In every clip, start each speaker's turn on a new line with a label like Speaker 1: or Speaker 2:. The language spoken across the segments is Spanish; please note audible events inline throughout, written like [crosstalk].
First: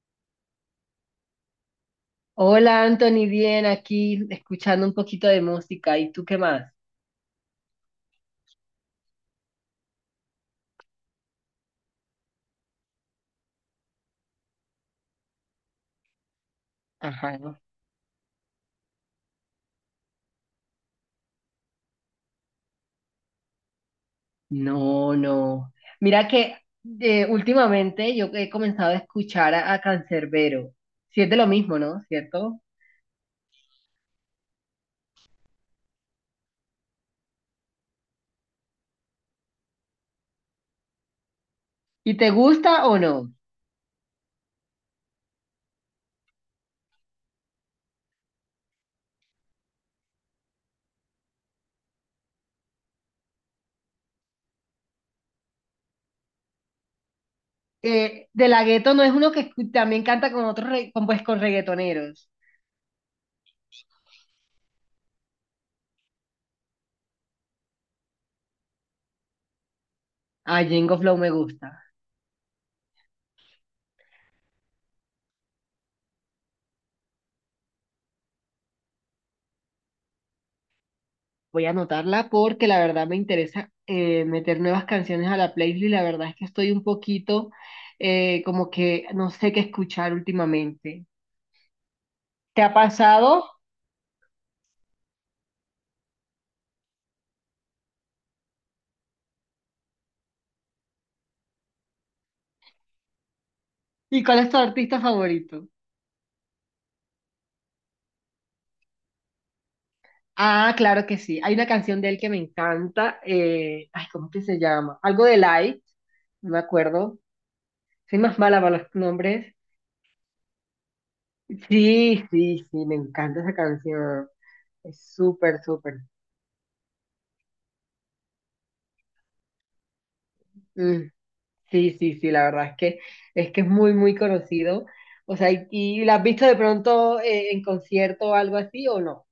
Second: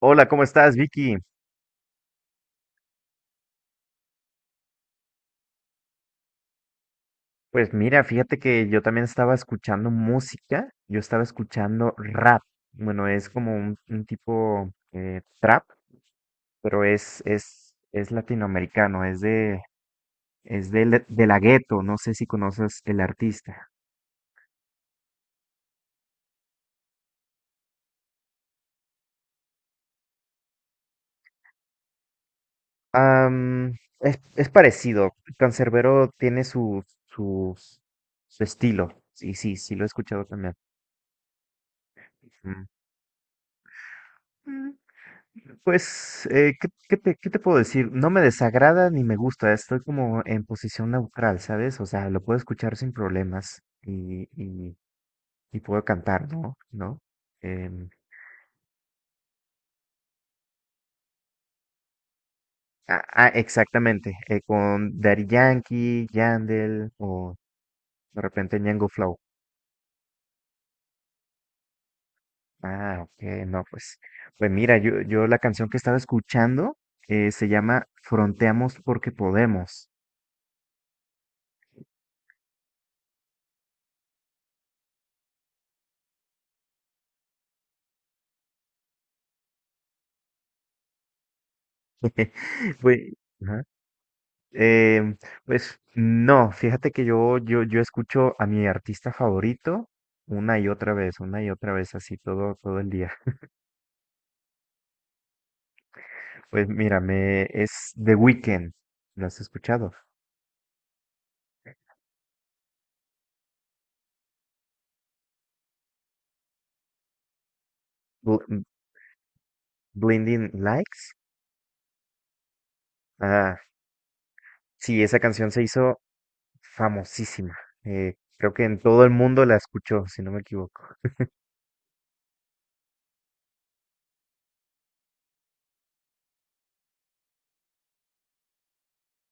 Speaker 1: Hola, ¿cómo estás, Vicky?
Speaker 2: Hola Anthony, bien aquí escuchando un poquito de música. ¿Y tú qué más?
Speaker 1: Pues mira, fíjate que yo también estaba escuchando música, yo estaba escuchando rap. Bueno, es como un tipo trap, pero es,
Speaker 2: Ajá.
Speaker 1: es, es latinoamericano, es de de la Ghetto, no sé si conoces el artista.
Speaker 2: No, no. Mira que últimamente yo he comenzado a escuchar a Canserbero. Si es de lo mismo, ¿no? ¿Cierto?
Speaker 1: Am, es parecido, Cancerbero tiene su estilo, sí lo he escuchado también.
Speaker 2: ¿Y te gusta o no?
Speaker 1: Ujú. Pues, ¿ qué te puedo decir? No me desagrada ni me gusta, estoy como en posición neutral, ¿sabes? O sea, lo puedo escuchar sin problemas y puedo cantar, ¿no? ¿No? Em,
Speaker 2: De la Gueto no es uno que también canta con otros, pues con reggaetoneros.
Speaker 1: exactamente, con Daddy Yankee, Yandel o de repente Ñengo Flow.
Speaker 2: Ah, Jengo Flow me gusta.
Speaker 1: Ah, ok, no, pues, pues mira, yo la canción que estaba escuchando se llama Fronteamos porque podemos.
Speaker 2: Voy a anotarla porque la verdad me interesa meter nuevas canciones a la playlist. La verdad es que estoy un poquito como que no sé qué escuchar últimamente.
Speaker 1: [laughs]
Speaker 2: ¿Te ha
Speaker 1: Fue-
Speaker 2: pasado?
Speaker 1: ajá. Eh, pues no, fíjate que yo escucho a mi artista favorito una y otra vez, una y otra vez, así todo el día.
Speaker 2: ¿Y cuál es tu artista favorito?
Speaker 1: [laughs] Pues mira, es The Weeknd, ¿lo has escuchado?
Speaker 2: Ah, claro que sí. Hay una canción de él que me encanta. Ay, ¿cómo que se llama? Algo de Light, no me acuerdo. Soy más
Speaker 1: Bl-
Speaker 2: mala
Speaker 1: m-
Speaker 2: para los nombres.
Speaker 1: Blinding Lights.
Speaker 2: Sí, sí, sí, me encanta esa
Speaker 1: Ah,
Speaker 2: canción. Es
Speaker 1: sí, esa canción se
Speaker 2: súper,
Speaker 1: hizo
Speaker 2: súper.
Speaker 1: famosísima. Creo que en todo el mundo la escuchó, si no me equivoco.
Speaker 2: Mm. Sí, sí, sí, la verdad es que es muy, muy conocido. O sea, y la has visto de pronto en concierto o algo así o no?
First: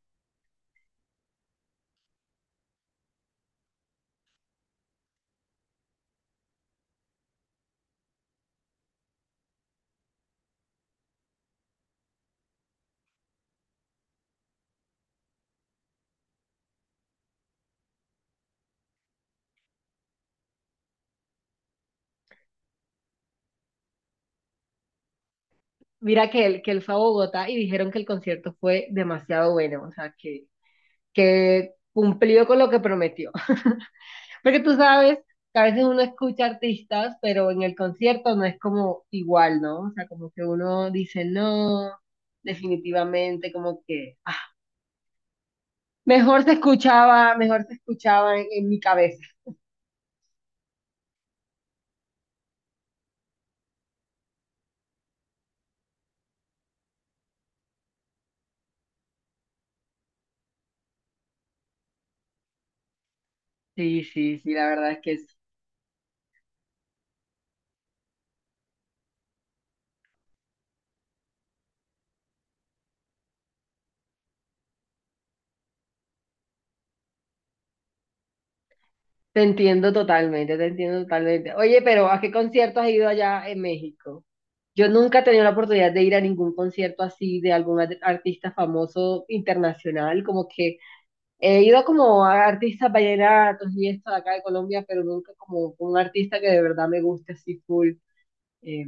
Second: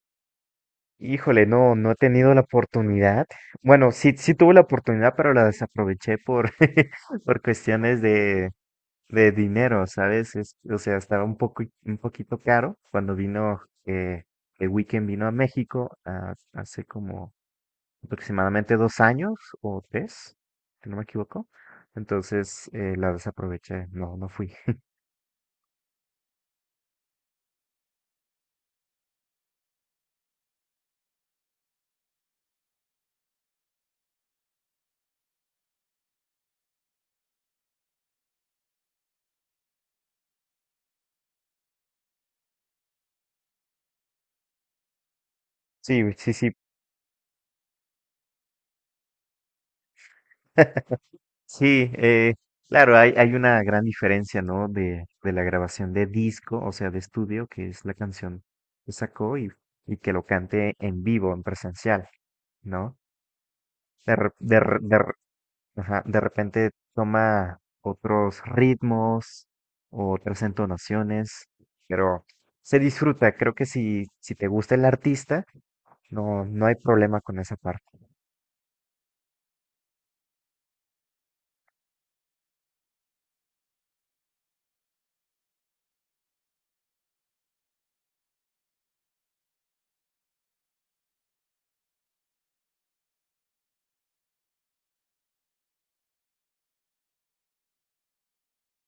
Speaker 1: Híjole, no, no he tenido la oportunidad. Bueno, sí tuve la oportunidad, pero la desaproveché por, [laughs] por cuestiones de dinero, ¿sabes? O sea, estaba un poco, un poquito caro cuando vino, el Weekend vino a México, hace como aproximadamente dos años o tres, si no me equivoco. Entonces, la desaproveché, no, no fui. [laughs]
Speaker 2: Mira que él fue a Bogotá y dijeron que el concierto fue demasiado bueno, o sea, que cumplió con lo que prometió. [laughs] Porque tú sabes que a veces uno escucha artistas, pero en el concierto no es como igual, ¿no? O sea, como que uno dice, no, definitivamente, como que, ah,
Speaker 1: Sí, güey, sí, sí,
Speaker 2: mejor se escuchaba en mi cabeza.
Speaker 1: [laughs] sí, claro, hay una gran diferencia, ¿no? De la grabación de disco, o sea, de estudio, que es la canción que sacó y que lo cante en vivo, en presencial, ¿no?
Speaker 2: Sí,
Speaker 1: De, re-
Speaker 2: sí, sí,
Speaker 1: de,
Speaker 2: la
Speaker 1: re-
Speaker 2: verdad
Speaker 1: de
Speaker 2: es que sí.
Speaker 1: Ajá, de repente toma otros ritmos o otras entonaciones, pero se disfruta. Creo que si, si te gusta el artista, no, no hay problema con esa parte.
Speaker 2: Te entiendo totalmente, te entiendo totalmente. Oye, pero ¿a qué concierto has ido allá en México? Yo nunca he tenido la oportunidad de ir a ningún concierto así de artista famoso internacional, como que he ido como a artistas vallenatos y esto de acá de Colombia, pero nunca como un artista que de verdad me guste así full. Eh,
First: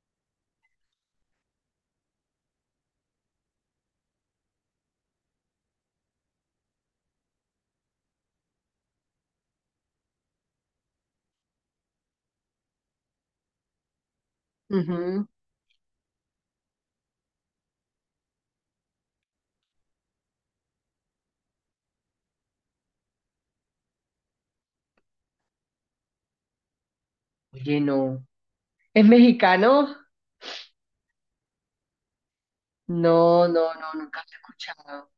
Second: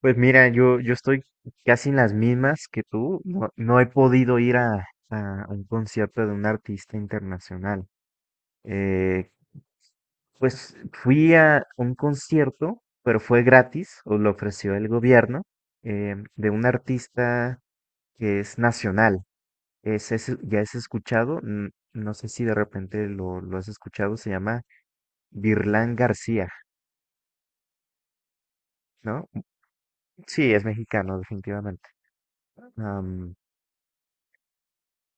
Speaker 1: Pues mira, yo estoy casi en las mismas que tú. No, no he podido ir a un concierto de un artista internacional. Eh, pues fui a un concierto, pero fue gratis, o lo ofreció el
Speaker 2: ujú.
Speaker 1: gobierno, de un artista que es nacional. Ya has escuchado, no sé si de repente lo has escuchado, se llama Virlán García,
Speaker 2: Oye, no. ¿Es
Speaker 1: ¿no?
Speaker 2: mexicano?
Speaker 1: Sí, es mexicano, definitivamente. Am,
Speaker 2: No, no, no, nunca lo he escuchado.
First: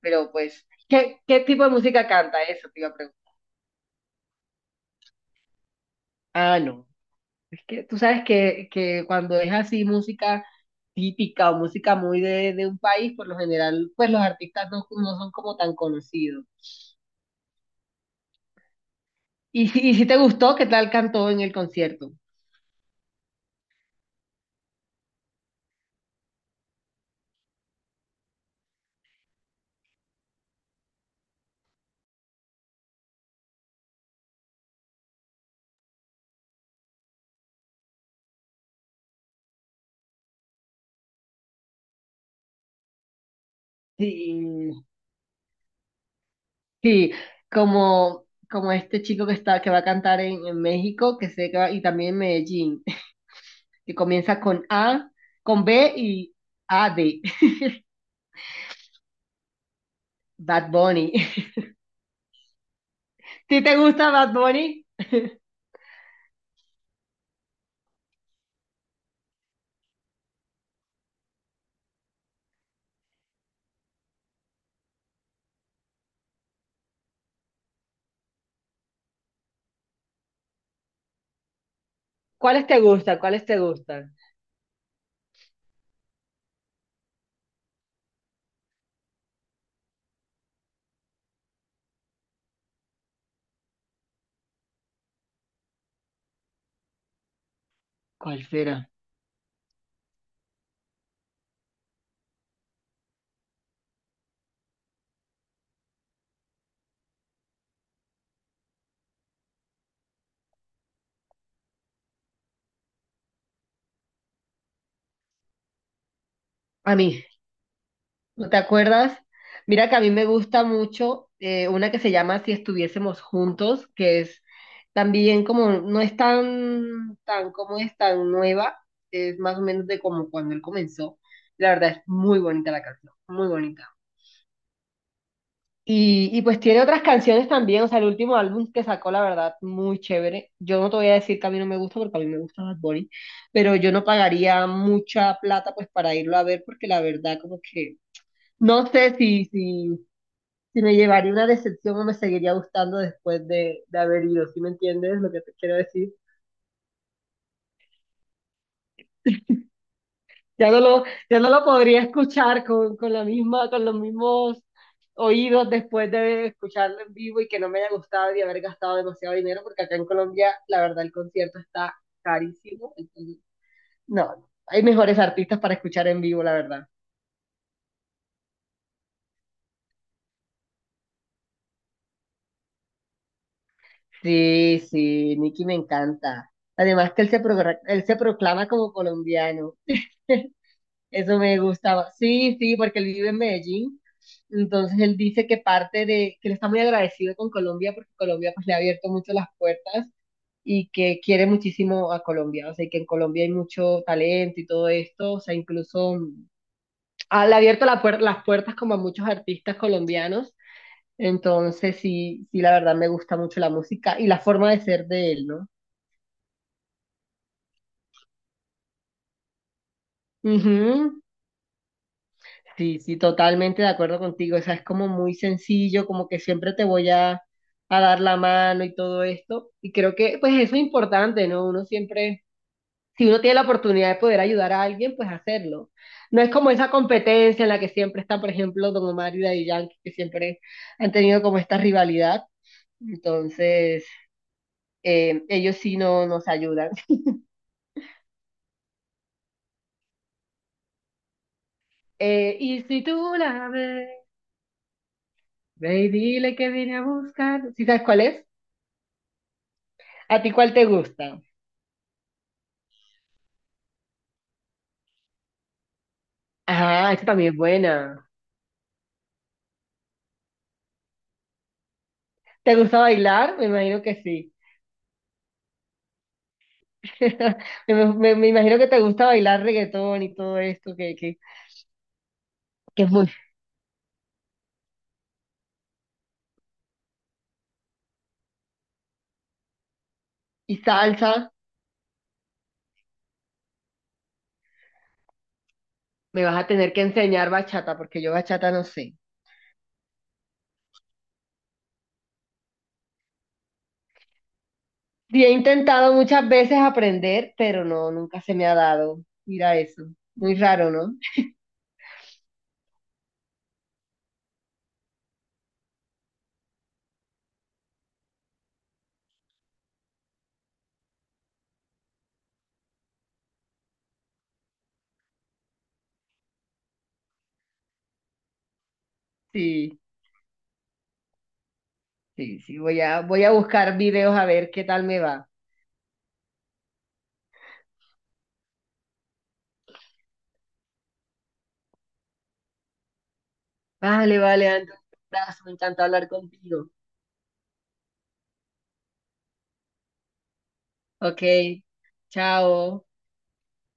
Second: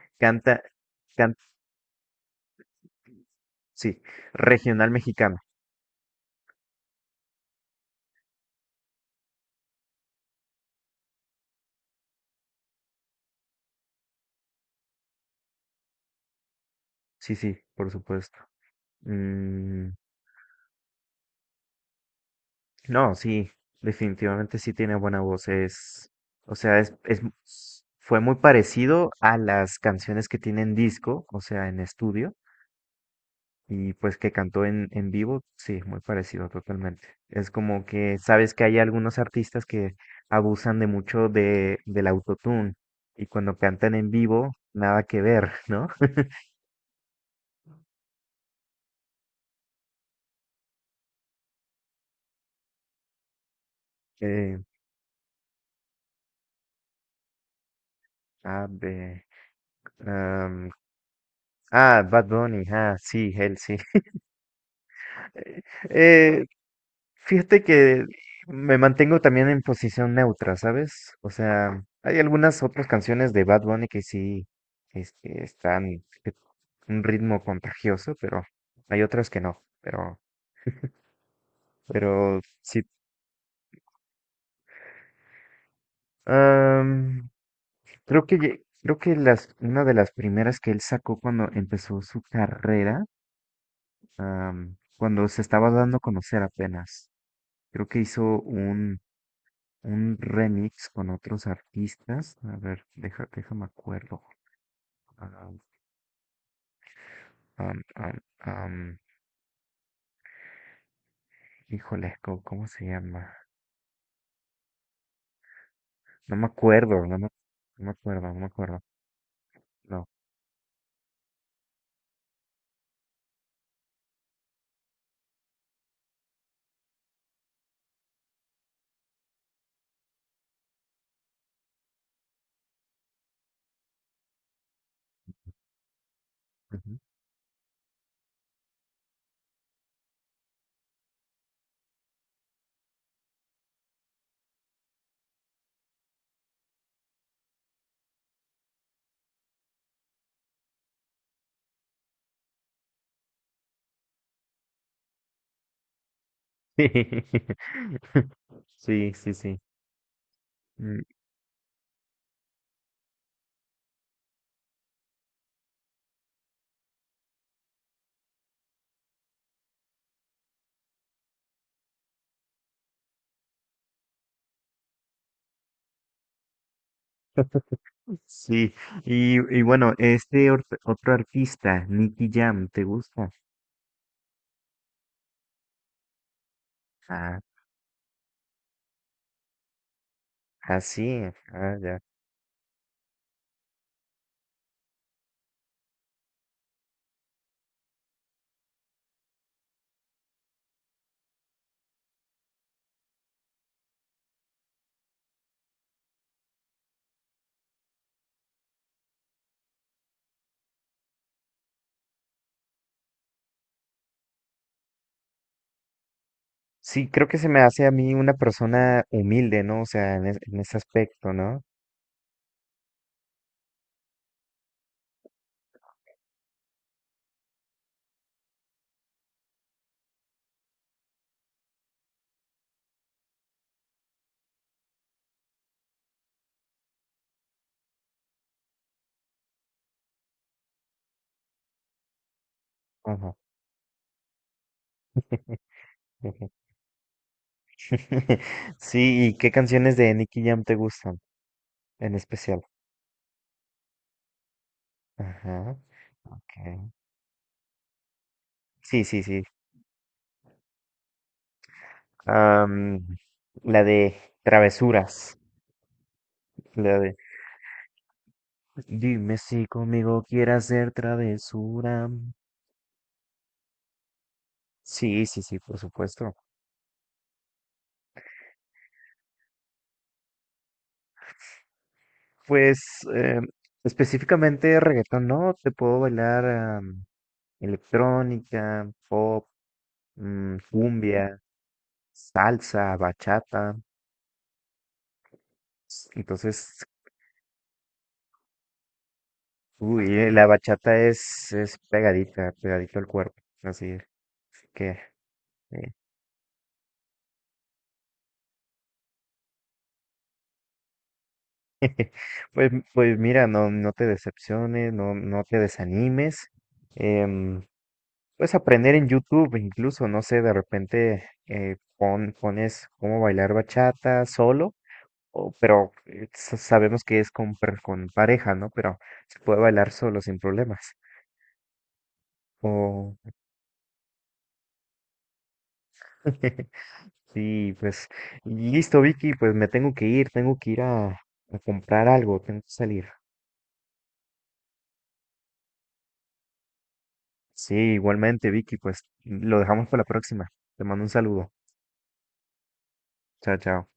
Speaker 2: Pero
Speaker 1: canta,
Speaker 2: pues, ¿qué,
Speaker 1: can-
Speaker 2: qué tipo de música canta eso? Te iba a preguntar.
Speaker 1: sí, regional mexicano,
Speaker 2: Ah, no. Es que tú sabes que cuando es así música típica o música muy de un país, por lo general, pues los artistas no, no son como tan conocidos.
Speaker 1: sí, sí, por supuesto.
Speaker 2: Y [laughs]
Speaker 1: Mm,
Speaker 2: si, y si te gustó, ¿qué tal cantó en el concierto?
Speaker 1: no, sí, definitivamente sí tiene buena voz, o sea, fue muy parecido a las canciones que tienen disco, o sea, en estudio. Y pues que cantó en vivo, sí, muy parecido totalmente. Es como que sabes que hay algunos artistas que abusan de mucho de, del autotune y cuando cantan en vivo,
Speaker 2: Sí,
Speaker 1: nada que ver, ¿no? [laughs]
Speaker 2: sí, como, como este chico que está, que va a cantar en México, que sé que y también en Medellín, [laughs] que comienza
Speaker 1: Eh,
Speaker 2: con A, con B y A de [laughs]
Speaker 1: a ver, am,
Speaker 2: Bad Bunny. [laughs]
Speaker 1: ah, Bad Bunny, ah, sí, él
Speaker 2: ¿Si te
Speaker 1: sí.
Speaker 2: gusta Bad Bunny?
Speaker 1: [laughs] Eh, fíjate que me mantengo también en posición neutra, ¿sabes? O sea, hay algunas otras canciones de Bad Bunny que sí están eh, un ritmo contagioso, pero hay otras que no. Pero
Speaker 2: ¿Cuáles te
Speaker 1: sí.
Speaker 2: gustan? ¿Cuáles te gustan?
Speaker 1: am, creo que creo que una de las primeras que él sacó cuando empezó su carrera, am, cuando se estaba dando a conocer apenas. Creo que hizo
Speaker 2: ¿Cuál será?
Speaker 1: un remix con otros artistas. A ver, deja, déjame acuerdo. Ah, am, am, am, híjole, ¿cómo se llama? No me
Speaker 2: A
Speaker 1: acuerdo, no
Speaker 2: mí,
Speaker 1: me, no me acuerdo, no me
Speaker 2: ¿no te
Speaker 1: acuerdo.
Speaker 2: acuerdas? Mira que a
Speaker 1: No.
Speaker 2: mí me gusta mucho una que se llama Si estuviésemos juntos, que es también como, no es tan, tan, como es tan nueva, es más o menos de como cuando él comenzó. La verdad es muy bonita la canción, muy bonita. Y pues tiene
Speaker 1: Ujú.
Speaker 2: otras canciones también, o sea, el último álbum que sacó, la verdad, muy chévere. Yo no te voy a decir que a mí no me gusta, porque a mí me gusta Bad Bunny, pero yo no pagaría mucha plata pues para irlo a ver, porque la verdad como que no sé si, si, si me llevaría una decepción o me seguiría gustando después de haber ido, ¿sí me entiendes lo que te quiero decir?
Speaker 1: [laughs] Sí, sí, sí.
Speaker 2: Ya no
Speaker 1: Mm,
Speaker 2: lo, ya no lo podría escuchar con la misma, con los mismos oídos después de escucharlo en vivo y que no me haya gustado y haber gastado demasiado dinero, porque acá en Colombia, la verdad, el concierto está carísimo. Entonces, no, hay mejores artistas para escuchar en vivo, la verdad.
Speaker 1: sí, y bueno, otro artista, Nicky Jam, ¿te gusta?
Speaker 2: Sí, sí, Nicky me encanta. Además que
Speaker 1: Ah,
Speaker 2: él se proclama como colombiano.
Speaker 1: ah, sí,
Speaker 2: Eso me
Speaker 1: ah, ya.
Speaker 2: gustaba. Sí, sí, porque él vive en Medellín. Entonces él dice que que él está muy agradecido con Colombia porque Colombia pues le ha abierto mucho las puertas y que quiere muchísimo a Colombia. O sea, y que en Colombia hay mucho talento y todo esto. O sea, incluso mm, le ha abierto las puertas como a muchos artistas colombianos. Entonces sí, sí, la verdad me gusta mucho la música y la forma de ser de él,
Speaker 1: Sí, creo que se me hace a mí una persona humilde, ¿no? O sea, en ese
Speaker 2: ¿no?
Speaker 1: aspecto, ¿no?
Speaker 2: Sí, sí, totalmente de acuerdo contigo. O sea, es como muy sencillo, como que siempre te voy a dar la mano y todo esto. Y creo que, pues, eso es importante, ¿no? Uno siempre, si uno tiene la oportunidad de poder ayudar a alguien, pues hacerlo. No es como esa competencia en la que siempre está, por ejemplo, Don Omar y Daddy Yankee, que siempre han tenido como esta rivalidad. Entonces, ellos sí no nos
Speaker 1: [laughs]
Speaker 2: ayudan. [laughs]
Speaker 1: Sí, ¿y qué canciones de Nicky Jam te gustan en especial?
Speaker 2: Y si tú la ves,
Speaker 1: Ajá,
Speaker 2: ve y dile que
Speaker 1: ok.
Speaker 2: vine a buscar. ¿Sí sabes cuál es?
Speaker 1: Sí, sí, sí.
Speaker 2: ¿A ti cuál te gusta?
Speaker 1: Am, la de travesuras. La
Speaker 2: Ah,
Speaker 1: de
Speaker 2: esta también es buena.
Speaker 1: dime si conmigo quieres hacer travesura.
Speaker 2: ¿Te gusta bailar? Me imagino que sí.
Speaker 1: Sí, sí, sí, por supuesto.
Speaker 2: [laughs] Me imagino que te gusta bailar reggaetón y todo esto,
Speaker 1: Pues
Speaker 2: que es muy...
Speaker 1: eh, específicamente reggaetón, ¿no? Te puedo bailar electrónica, pop,
Speaker 2: Y
Speaker 1: cumbia,
Speaker 2: salsa,
Speaker 1: salsa, bachata.
Speaker 2: me vas a
Speaker 1: Entonces,
Speaker 2: tener que enseñar bachata, porque yo bachata no sé.
Speaker 1: uy, la bachata es pegadita, pegadito al cuerpo, así que,
Speaker 2: Sí, he
Speaker 1: eh,
Speaker 2: intentado muchas veces aprender, pero no, nunca se me ha dado. Mira eso. Muy raro, ¿no? [laughs]
Speaker 1: pues, pues mira, no, no te decepciones, no, no te desanimes, em, puedes aprender en YouTube, incluso, no sé, de repente pones cómo bailar bachata solo, o, pero sabemos que es con, con pareja, ¿no? Pero se puede bailar
Speaker 2: Sí,
Speaker 1: solo sin problemas,
Speaker 2: sí, sí.
Speaker 1: o...
Speaker 2: Voy a buscar videos a ver qué tal me va.
Speaker 1: [laughs] Sí, pues listo, Vicky, pues me tengo que ir a comprar algo, tengo que salir.
Speaker 2: Vale, vale, Andrés. Un abrazo, me encanta hablar contigo.
Speaker 1: Sí, igualmente, Vicky, pues lo dejamos para la próxima. Te mando un
Speaker 2: Ok,
Speaker 1: saludo.
Speaker 2: chao.
Speaker 1: Chao, chao.